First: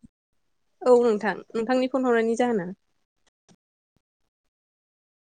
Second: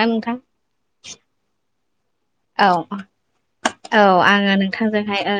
ना नोंथां? औ नोंथां नोंथांनि फन हरनायनि औ जाहोना? औ आङो नोंथांजोंहाय ओ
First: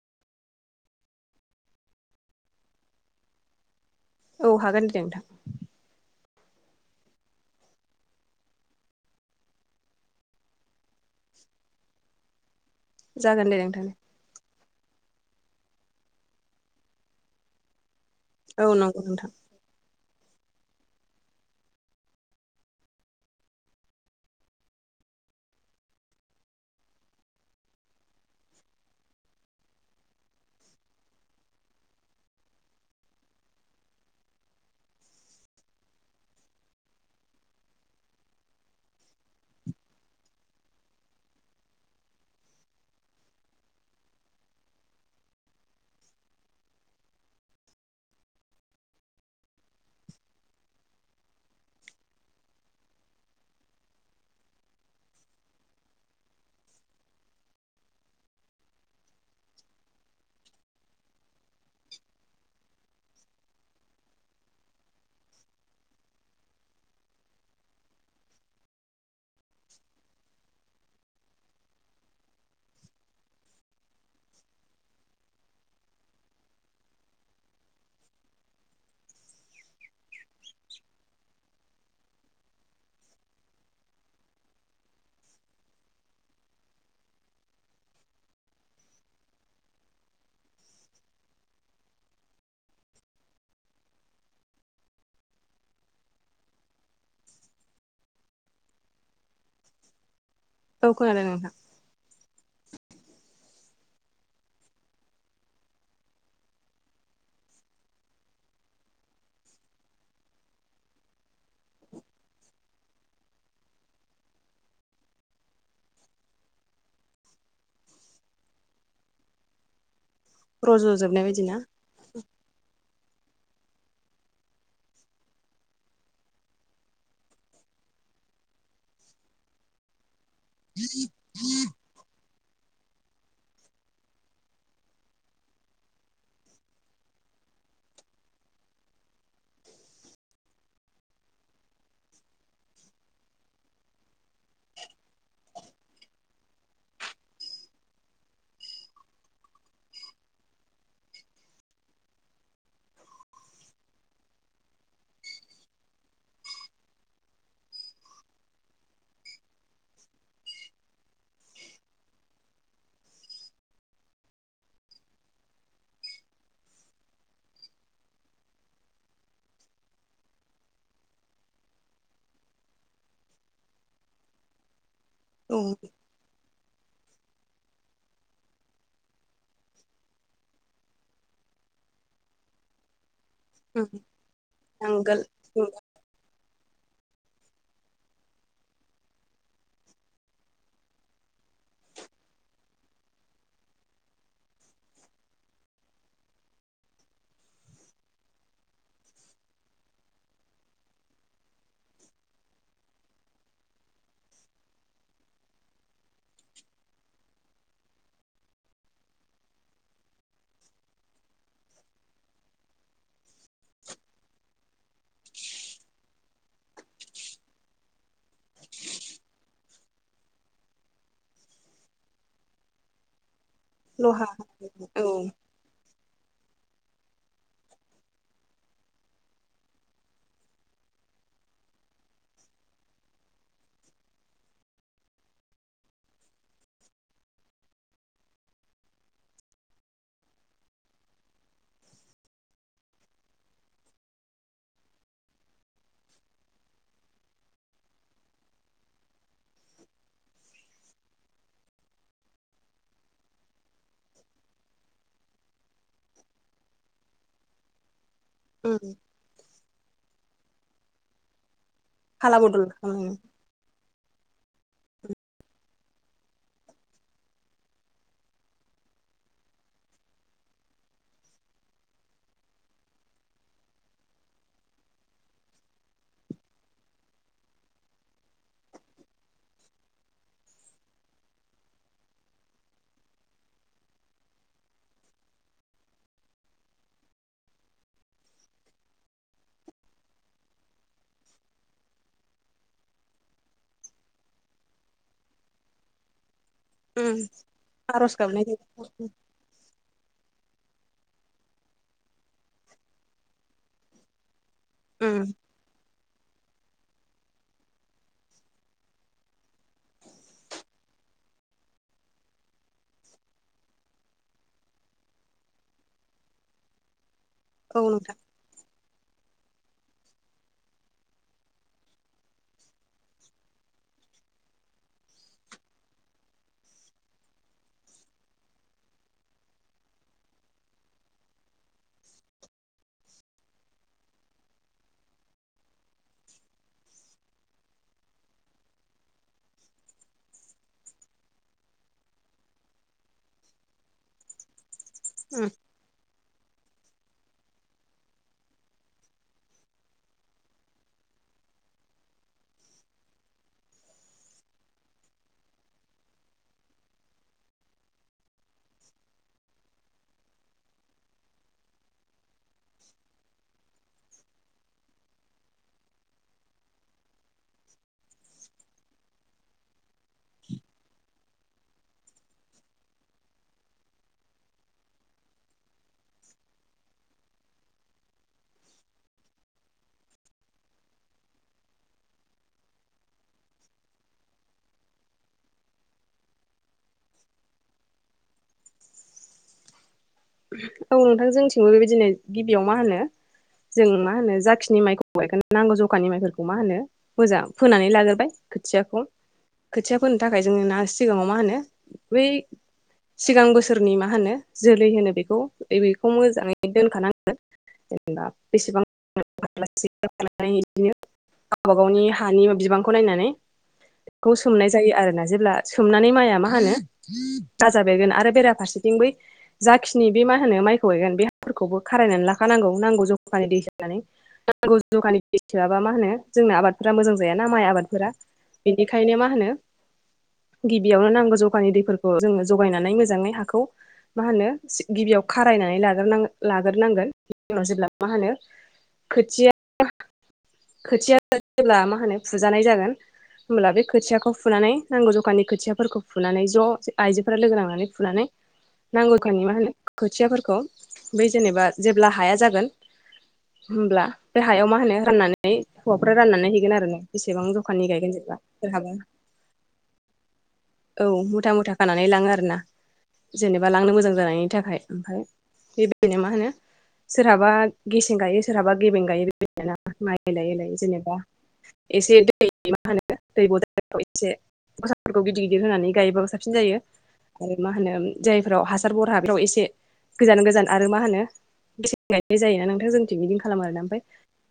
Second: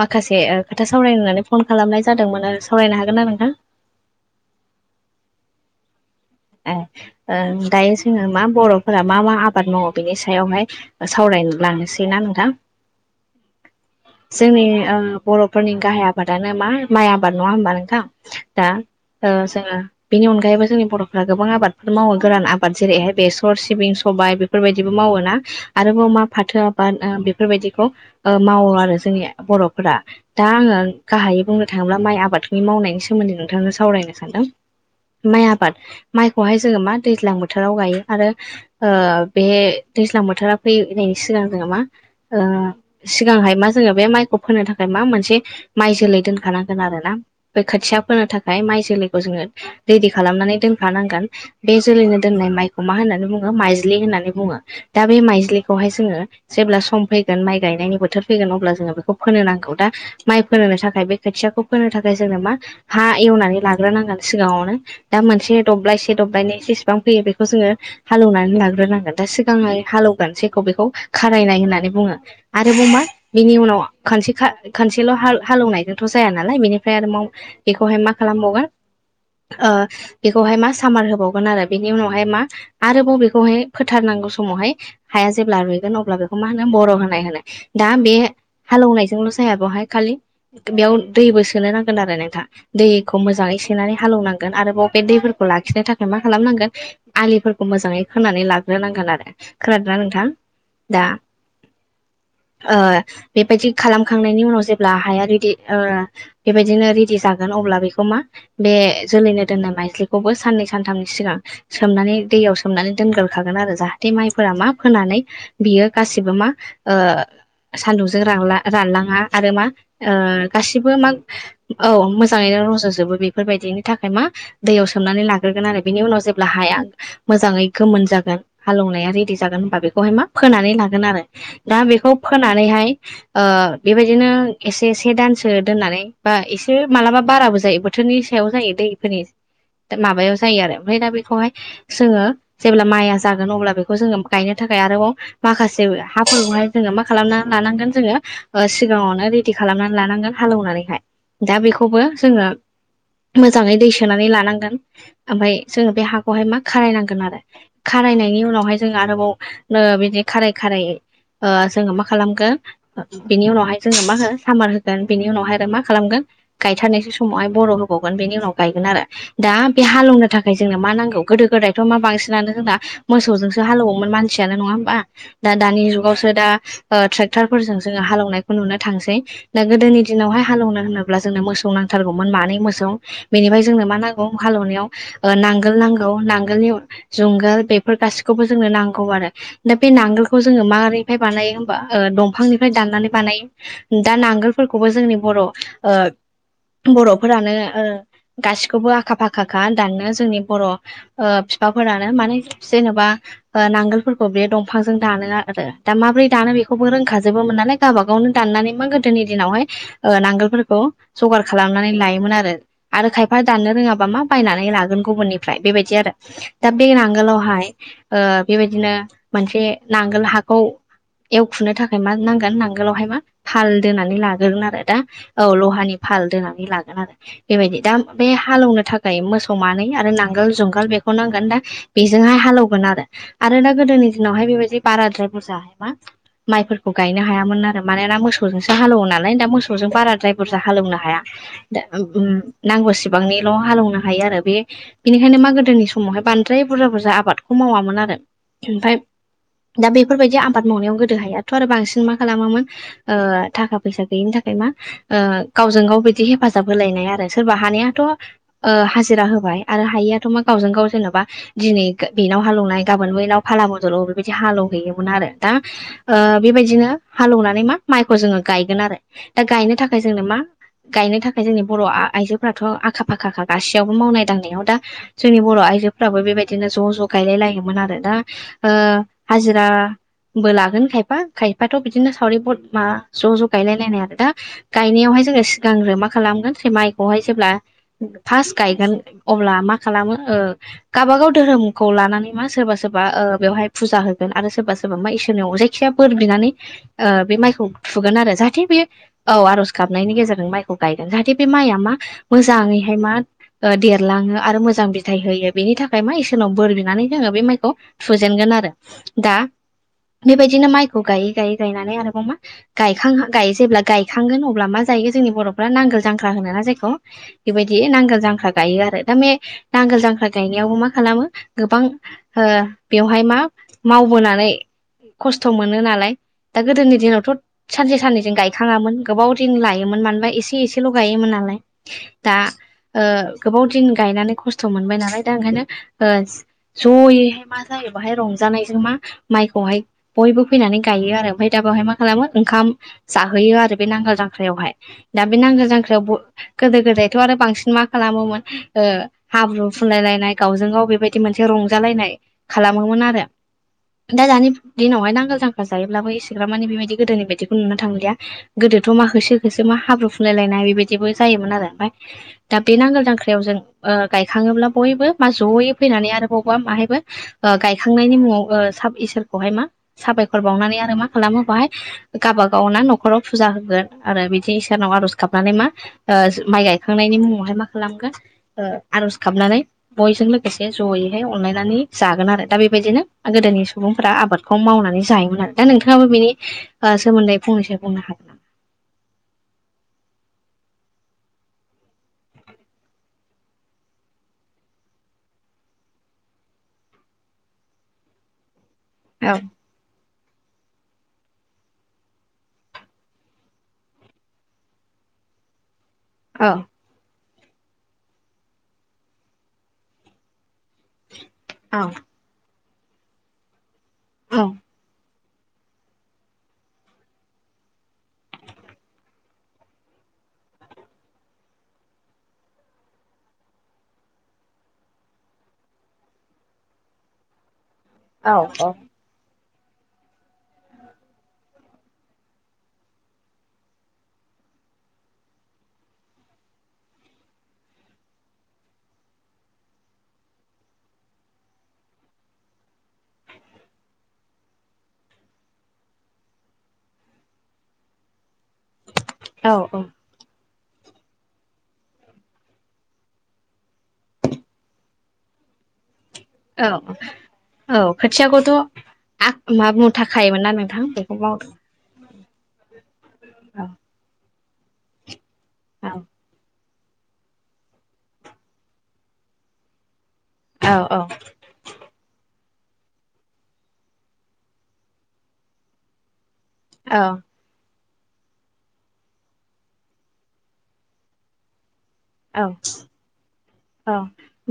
माखासे ओ खोथा सावरायनानै फन खालामनाय जादोंमोन आरो सावरायनो हा नंगौ ना नोंथां? औ हागोन दे दे नोंथां। ए ओ दायो जोङो मा बर'फोरा मा मा आबाद मावो बेनि सायावहाय सावराय लांनोसै ना नोंथां? जागोन दे नोंथां। जोंनि ओ बर'फोरनि गाहाय आबादानो मा माइ आबाद नङा होमबा नोंथां? दा औ नंगौ नोंथां ओ जोंङो बेनि अनगायैबो जोंनि बर'फोरारा गोबां आबादफोर मावो गोरान आबाद जेरैहाय बेसर सिबिं सबबाय बेफोरबायदिबो मावो। मावो ना आरोबाव मा फाथो आबाद बेफोरबायदिखौ मावो आरो। जोंनि बर'फोरा दा आङो गाहायै बुंनो थाङोब्ला माइ आबादखौनि मावनायनि सोमोन्दै नोंथांनो सावराय फोरमायनो सानदों। माइ आबाद माइ खौहाय जोङो मा दैज्लां बोथोराव गायो आरो ओ बे दैज्लां बोथोरा फैनायनि सिगां जोङो मा सिगांहाय मा जोङो बे माइखौ फोनो थाखाय मा मोनसे माइ जोलै दोनखानांगोन आरोना बे खोथिया फोनो थाखाय म जोलखौ जोङो रेडि खालामनानै दोनखानांगोन बे जोलैनो दोननाय माइखौ मा होननानै बुङो माइ माइज्लि होननानै बुङो दा बे माइज्लि खौहाय जोङो जेब्ला सम फैगोन माइ गायनायनि बोथोर फैगोन अब्ला जोङो बेखौ फोनो नांगौ दा माइ फोनो थाखाय बे खोथियाखौ फोनो थाखाय जोंनो मा हा एवनानै हाखौ लाग्रोनांगोन सिगाङावनो दा मोनसे दब्लायसे दब्लायनि जेसेबां फैयो बेखौ जोङो हालेवनानै लाग्रोनांगोन दा सिगांहाय हालेवगोन जखौ बेखौ खारायनाय होननानै बुङो आरोबाव मा बिनि उनाव खनसे खनसेल' हालौवनायजोंथ' जाया नालाय बेनिफ्राय आरो माव बेखौहाय मा खालाम मगोन ओ बेखौहाय मा सामार होबावगोन आरो बेनि उनावहाय मा आरोबाव बेखौहाय फोथारनां नांगौ समावहाय हाया जेब्ला रुइगोन अब्ला बेखौ मा होनो बर' होनाय होनो दा बे हालेनायजोंल' जाया बेहाय खालि बेयाव दैबो सोनो नांगोन आरो नोंथाङा दैखौ मोजाङै सोनानै हालवनांगोन आरोबाव बे दैफोरखौ लाखिनो थाखाय मा खालामनांगोन आलिफोरखौ मोजाङै खो नानै लाग्रोनांगोन आरो खोनादों ना नोंथां? औ दा खोनादों नोंथां। ओ बेबायदि खालामखांनायनि उनाव जेब्ला हाया रेडि बेबायदिनो रेडि जागोन अब्ला बेखौ बे जोलैनो दोननाय माइजलिखौबो साननै सानथामनि सिगां सोमनानै दैयाव सोमनानै दोन फोग्रो खागोन आरो जाहाथे माइफोरा मा फोनानै बियो गासिबो मा ओ सान्दुंजों रला रानलाङा आरो मा ओ गासिबो मा रज'जोबनाय बायदि ना औ मोजाङैनो रज'जोबो बेफोरबायदिनि थाखाय मा दैयाव सोमनानै लाग्रोगोन आरो बेनि उनाव जेब्ला हाया मोजाङै गोमोन जा हालौनाया रेदि जागोन होनबा बेखौ हाय मा फोनानै लागोन आरो दा बेखौ फोनानैहाय ओ बेबायदिनो एसे से दानसो दोननानै बा एसे मालाबा बाराबो जायो बोथोरनि सायाव जायो दैफोरनि दा माबायाव जायो आरो ओमफ्राय दा बेखौहाय जोङो जेब्ला माइया जागोन अब्ला बेखौ जोङो गायनो थाखा आरोबाव माखासे हाफोरखौहाय जोङो माखा खालामना लानांगोन जोङो सिगाङावनो रेडि खालामनानै लानांगोन हालेवनानैहाय दा बेखौबो जोङो मोजाङै दै सोनानै लानांगोन ओमफ्राय जोङो बे हाखौहाय मा खारायनांगोन आरो खा रायनायनि उनाव जों आरोबाव बिदि खाराय खाराय जोङो मा खालामोन बिनि उनावहाय जोङो माहो सामार होगोन बिनि उनावहाय मा खालामगोन गाय साननैसो समावहाय बर' होबावगोन बेनि उनाव गायगोन आरो दा बे हालेवनो थाखाय जोंनो मा नांगौ गोदो- गोदाय मा बांसिनानो जोंना मोसौजोंसो हालेवोमोन मानसियानो नङा होमबा दा औ दानि जुगावसो दा ट्रेक्टारफोरजों जोङो हालवनायखौ नुनो थांसै दा गोदोनि दिनावहाय हालेवनो होनोब्ला जोङो मोसौ नांथारगौमोन मानै मोसौ बेनिफ्राय जोंनो मा नांगौ हालेवनायाव नांगोल नांगोल नांगौ नांगोलनि जुंगाल बेफोर गासिखौबो जोंनो नांगौ आरो दा बे नांगोलखौ जोङो माबोरैहाय बानायो होनबा दंफांनिफ्राय दाननानै बानायो दा नांगोलफोरखौबो जोंनि बर' ओ बर'फोरानो ओ गासिखौबो आखा-फाखा दानानो जोंनि बर' ओ बिफाफोरानो माने जेन'बा नांगोलफोरखौ बे दंफांजों दानो आरो। दा माब्रै दानो बेखौबो रोंखाजोबोमोन नालाय गावबा गावनो दाननानै मा गोदोनि दिनावहाय नांगोलफोरखौ जगार खालामनानै लायोमोन आरो आरो खायफा दाननो रोङाबा मा बायनानै लागोन गुबुननिफ्राय बेबाय दि आरो दा बे नांगोलावहाय बेबायदिनो मोनसे नांगोल हाखौ एवखुनो थाखाय मा नांगोन नांगोलावहाय मा भाल दोनानै लहा लाग्रोगोन आरो दा औ लहानि। भाल दोननानै लागोन आरो बेबायदि दा बे हालेवनो थाखाय मोसौ मानै आरो नांगोल जुंगाल बे नांगोन दा बेजोंहाय हालौवगोन आरो आरो दा गोदोनि दिनावहाय बेबायदि बाराद्राय बुरजा। मा माइफोरखौ गायनो हायामोन आरो मानोना मोसौजोंसो हालौवो नालाय दा मोसौजों बाराद्राय बुरजा हालेवनो हाया। नांगौसेबांनिल' हालौवनो हायो आरो बे बिनिखायनो मा गोदोनि समावहाय बानाय बांद्राय बुरजा-बुरजा आबादखौ मावामोन आरो ओमफ्राय दा बेफोरबायदि आ आबाद मावनायाव गोदो हायाथ' आरो बांसिन मा खालामोमोन ओ थाखा फैसा गैयिनि थाखाय मा ओ गावजों गाव बिदि हेफाजाब होलायनाय आरो सोरबा हानायाथ' ओ हाजिरा होबाय आरो हायियाथ' मा गावजों गाव जेनेबा दिनै फाला बेनाव बदल हालेवनाय गाबोन बैनाव फाला बदल बेबायदि हालेवहयोमोन आरो। दा बेबायदिनो हालेवनानै मा माइखौ जोङो गायगोन आरो दा गायनो थाखाय जोंनो मा गायनो थाखाय जोंनि बर' आइजोफोराथ' आखा फाखाखा गासैयावबो मावनाय दांनायाव दा जोंनि बर' आ आइजोफ्राबो बेबायदिनो ज' ज' गायलाय लायोमोन आरो दा ओ हाजिरा बो लागोन खायफा खायफाथ' बिदिनो सावरि मा ज' ज' गायलायलायनाय आरो दा गायनायाव जोङो सिगांग्रो मा खालाममोन माइखौहाय जेब्ला फास गायगोन अब्ला मा खालामो ओ गावाबागाव धोरोमखौ लानानै मा सोरबा सोरबा ओ बेवहाय फुजा होगोन आरो सोरबा सो सोरबा मा इसोरनि जायखिाया बोर बिनानै ओ बे माइखौ आर'ज थुगोन आरो गाबनाय जाहाथे बेयो औ आर'ज गाबनायनि गेजेरजों माइ गायगोन जाहाथे बे माया मा मोजाङैाय मा देरलाङो आरो मोजां बिथाइ होयो बेनि थाखा ओमफ्राय मा इसोरनाव बोर बिनानै जोङो बे माइखौ फुजेनगोन आरो दा बेबायदिनो माइखौ गायै गायै गायनानै आरोबाव मा गायखां हां गायो जेब्ला गायखांगोन अब्ला मा जायो जायो जों जोंनि बर'फ्रा नांगोल जांख्रा होनो ना जायखौ बेबायदि औ नोंथां नांगोल जांख्रा गायो आरो। दा बे नांगोल जांख्रा गायनायावबो मा खालामो गोबां ओ बेवहाय मा माव बोनानै खस्थ' मोनो नालाय दा गोदोनि दिनावथ' सानसे साननैजों गायखाङामोन गोबाव दिन लायोमोन मा मा एसे एसेल' गायोमोन नालाय दा ओ गोबाव दिन गायनानै खस्थ' मोनबाय नालाय दा ओंखायनो ओ जयैहाय मा जा बाहाय रंजानायजों मा माइखौहाय बयबो फैनानै गायो आरो ओमफ्राय दा बेवहाय मा खालामो ओंखाम जाहोयो आरो बे नांगाल जांख्रा जांख्रयावहाय दा बे नांगाल जांख्रायाव गोदो गोदायथ' आरो बांसिन मा खालामोमोन हाब्रु फुलाय लायनाय गावजों गाव बेबायदि मोनसे रंजालायनाय खालामोमोन आरो। दा दानि दिनावहाय नांगोल जांखाल जायोब्लाबो एसेग्राब मानि बेबायदि गोदोनि बायदिखौ नुनो थांलिया। गोदोथ' मा होसो होसो मा हाब्रु फुंलायलायनाय बेबायदिबो जायोमोन आरो ओमफ्राय दा बे नांगोल दांख्रायाव जों ओ गायखाङोब्ला बयबो मा जयै फैनानै आरो बबावबा माहायबो गायखांनायनि मुङाव सा इसोरखौहाय मा साबायखर बावनानै आरो मा खालामो बेवहाय गावबागाव ना न'खराव फुजा होगोन आरो बिदि इसोरनाव आर'ज गाबनानै मा ओ माइ गायखांनायनि मुङावहाय मा खालामगोन ओ आर'ज गाबनानै बयजों लोगोसे जयैहाय अनलायनानै जागोन आरो दा बेबायदिनो गोदोनि सम सुबुंफोरा आबादखौ मावनानै जायोमोन आरो दा नोंथाङाबो बेनि सोमोन्दै ओ फंनैसो बुंनो हागोन। [unintelligible] [inaudible] औ नोंथां जोंथिंबो बेबायदिनो गिबियाव मा होनो जों मा होनो जाखिनि माइखौ गायगोन नांगौ जखानि माइफोरखौ मा होनो मोजां फोनानै लाग्रोबाय खोथियाखौ नामा? खोथिया फोनो थाखाय जोङो ना सिगाङाव मा होनो बै सिगां बोसोरनि मा होनो जोलै होनो बेखौ बेखौ औ मोजाङै दोनखानांगोन जेनेबा बेसेबां [unintelligible] ओमफ्राय इदिनो गावबा गावनि हानि बिबांखौ नायनानै बेखौ औ सोमनाय जायो आरो ना। जेब्ला सोमनानै माइया मा होनो गाजा बेरगोन आरो बेराफारसेथिं बै जा खि नि बे मा होनो माइखौ गायगोन बे हाफोरखौबो खारायनानै लाखानांगौ नांगौ जखानि दै होनानै। नांगौ जखानि दै सोआबा मा होनो जोंना आबादफोरा मोजां जाया ना माइ आबाद फोरा औ औ बेनिखायनो मा होनो गिबियावनो नांगौ जखानि दैफोरखौ जोङो जगायनानै मोजाङै हाखौ मा होनो सि गिबियाव खारायनानै लाग्रो नांगोन लाग्रोनांगोन उनाव जेब्ला मा होनो खोथिया-खोथिया जेब्ला मा होनो फुजानाय जागोन होमब्ला बे खोथियाखौ फुनानै नांगौ जखानि खोथियाफोरखौ फुनानै ज' आइजोफोरा लोगो नांनानै फुनानै दखाननि औ मा होनो औ खोथियाफोरखौ बै जेनेबा जेब्ला हाया जागोन होमब्ला बे हायाव मा होनो राननानै। हौवाफ्रा राननानै औ हैगोन आरो ना बेसेबां जखाननि गायगोन जेनेबा खोथियाखौथ' सोरहाबा आ मा मुथा खायोमोन ना नोंथां औ बेखौ मावदों मुथा मुथा खानानै लांङो आरो ना औ जेनेबा लांनो मोजां जानायनि थाखाय ओमफ्राय औ बेबायदिनो मा होनो सोरहाबा गेसें गायो सोरहाबा गेबें गायो बेबायदिनो माइ एलाय औ एलाय जेनेबा एसे दै मा होनो दै बाराव एसे गसाफोरखौ गिदिर गिदिर होनानै गायोबा सा बसिन जायो आरो मा मा होन जायफोराव हासार बरहा बेफ्राव एसे गोजान गोजान आरो मा होनो गायनाय औ जायोना नोंथां जोंथिं बिदिनो खालामो आरोना औ ओमफ्राय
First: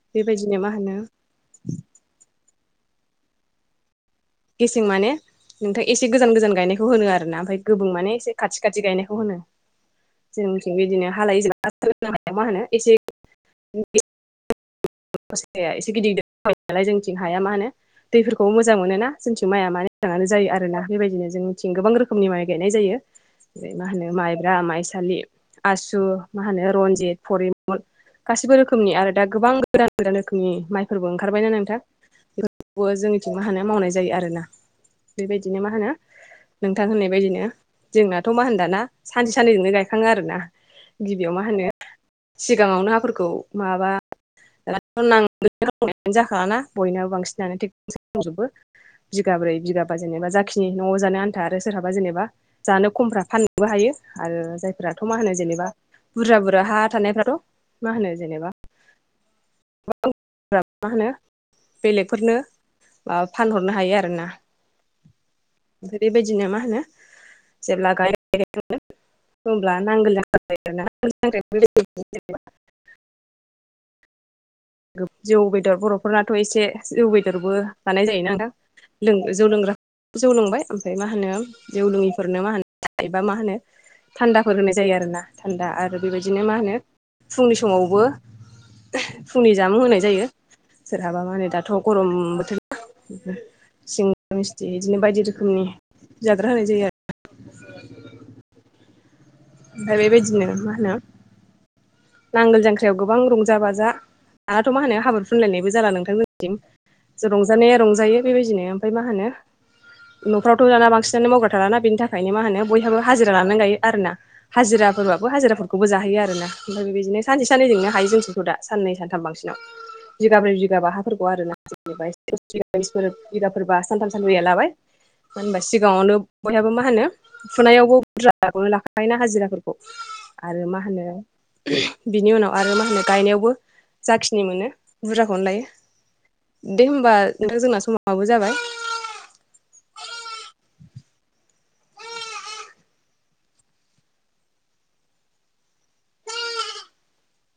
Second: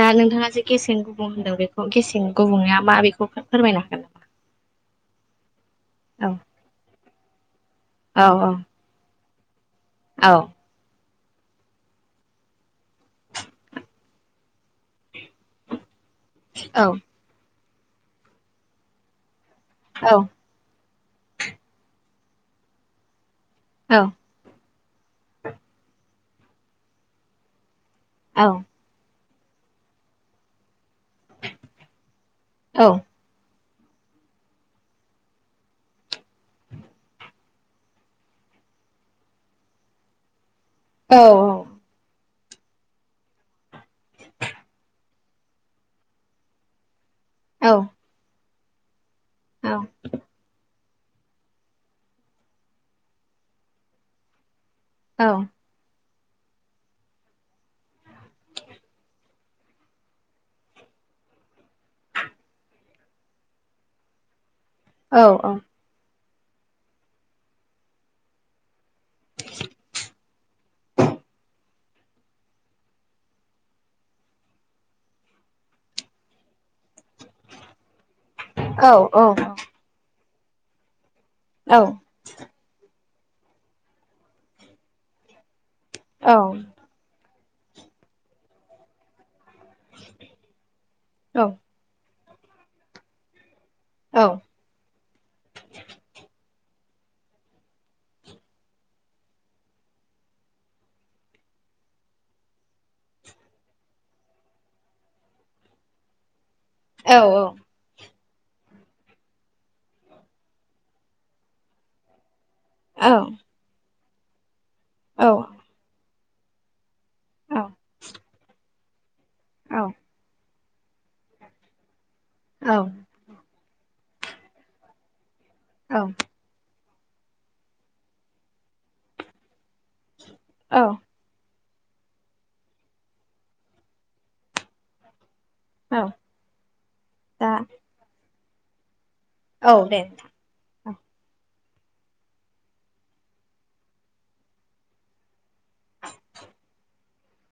दा नोंथांङा बेबायदिनो जे मा होनो गेसें गुबुं होनदों बेखौ गेसें गुबुंङै आ मा बेखौ फोरमायनो हागोन नामा। गेसें माने नोंथां एसे औ गोजान-गोजान गायनायखौ होनो आरोना ओमफ्राय गोबुं माने औ एसे खाथि खाथि गायनायखौ होनो औ जों मिथि बेबादिनो। हालायो जोब स हाया मा होनो एसे [unintelligible] गसाया एसे गिदिर गिदिर। नालाय औ जोंथिं हाया मा होनो दैफोरखौ मोजां मोनोना जोंथिं माइया मानो औ मोजांङानो जायो आरोना। बेबायदिनो जों मिथिं गोबां रोखोमनि माइ गायनाय जायो। मा औ होनो माइब्रा माइसालि आसु मा होनो रनजित फरि मल औ गासिबो रोखोमनि आरो दा गोबां गोदान गोदान रोखोमनि माइ फोरबो ओंखारबायना नोंथां औ बेबो जोंनिथिं हानाय मावनाय जा जायो आरोना बेबायदिनो मा होनो नोंथां होननाय बयदिनो जोंनाथ' मा होनदाना सानसे साननैजोंनो गायखांङो आरोना औ गिबियाव मा औ होनो सिगांङावनो हाफोरखौ माबा। दाथ' नांगोलजों हालेवनाया जाखालाना बयनाबो बांसिनानो ट्रेक्टरजोंसो हालेवजोबो बिगाब्रै बिगाबा जेनेबा जाखिनि न'आव जानो आन्था आरो सोरहाबा जेनेबा जानो खमफोरा फाननोबो हायो आरो जाय दाथ' मा होनो जेनेबा बुरजा बुरजा हा थानायफ्राथ' मा होनो जेनेबा मा होनो बेलेगफोरनो ओ फानहरनो हायो आरो ना। औ औ बिदिनो मा होनो जेब्ला गाय [unintelligible] होनब्ला नांगोलजों खारबाय आरोना ज [unintelligible] [inaudible] जौ बेदर बर'फोरनाथ' एसे जौ बेदरबो जानाय जायोना नोंथां जौ लोंग्रा जौ लोंबाय ओमफ्राय मा मा होनो जौलोंङैफोरनो मा होनो एबा मा होनो थान्दाफोर होनाय जायो आरोना थान्दा आरो आरो बेबायदिनो मा होनो फुंनि समावबो फुंनि जामुं होनाय जायो सोरहाबा मा होनो दाथ' गरम बोथोरना सिंग्रा मिस्थि बिदिनो बायदि रोखोमनि जाग्रा होनाय जायो आरो ना दा बेबायदिनो मा होनो नांगोल जांख्रायाव गोबां रंजा बाजा दानाथ' मा होनो हाब्रु फुनलायनायबो जाला नोंथां बिदिनो रंजानाया रंजायो बेबायदिनो ओमफाय मा होनो न'फ्रावथ' दाना बांसिनानो मावग्रा थालाना बिनि थाखायनो मा होनो बयहाबो हाजिरा लानानै गायो आर ना हाजिराफोरबाबो हाजिराफोरखौबो जाहोयो आरो ना। बिदिनो सानसे साननजोंनो हायो जोंथिंखौ दा साननै सानथाम बांसिनाव बिघाब्रै बिगाबा हा फोरखौ आरोना जेनेबा [unintelligible] इसफोरो बिराफोरबा सानथाम सानब्रैया लाबाय होनबा सिगांङावनो बयहाबो मा होनो फुनायावबो बुरजाखौनो लाखाय ना हाजिराफोरखौ आरो मा होनो बिनि उनाव आरो मा होनो गायनायावबो जाखिनि मोनो बुरजाखौ औ औ [unintelligible] दे होमबा दा नोंथां जोंना समाबो जाबाय औ दे।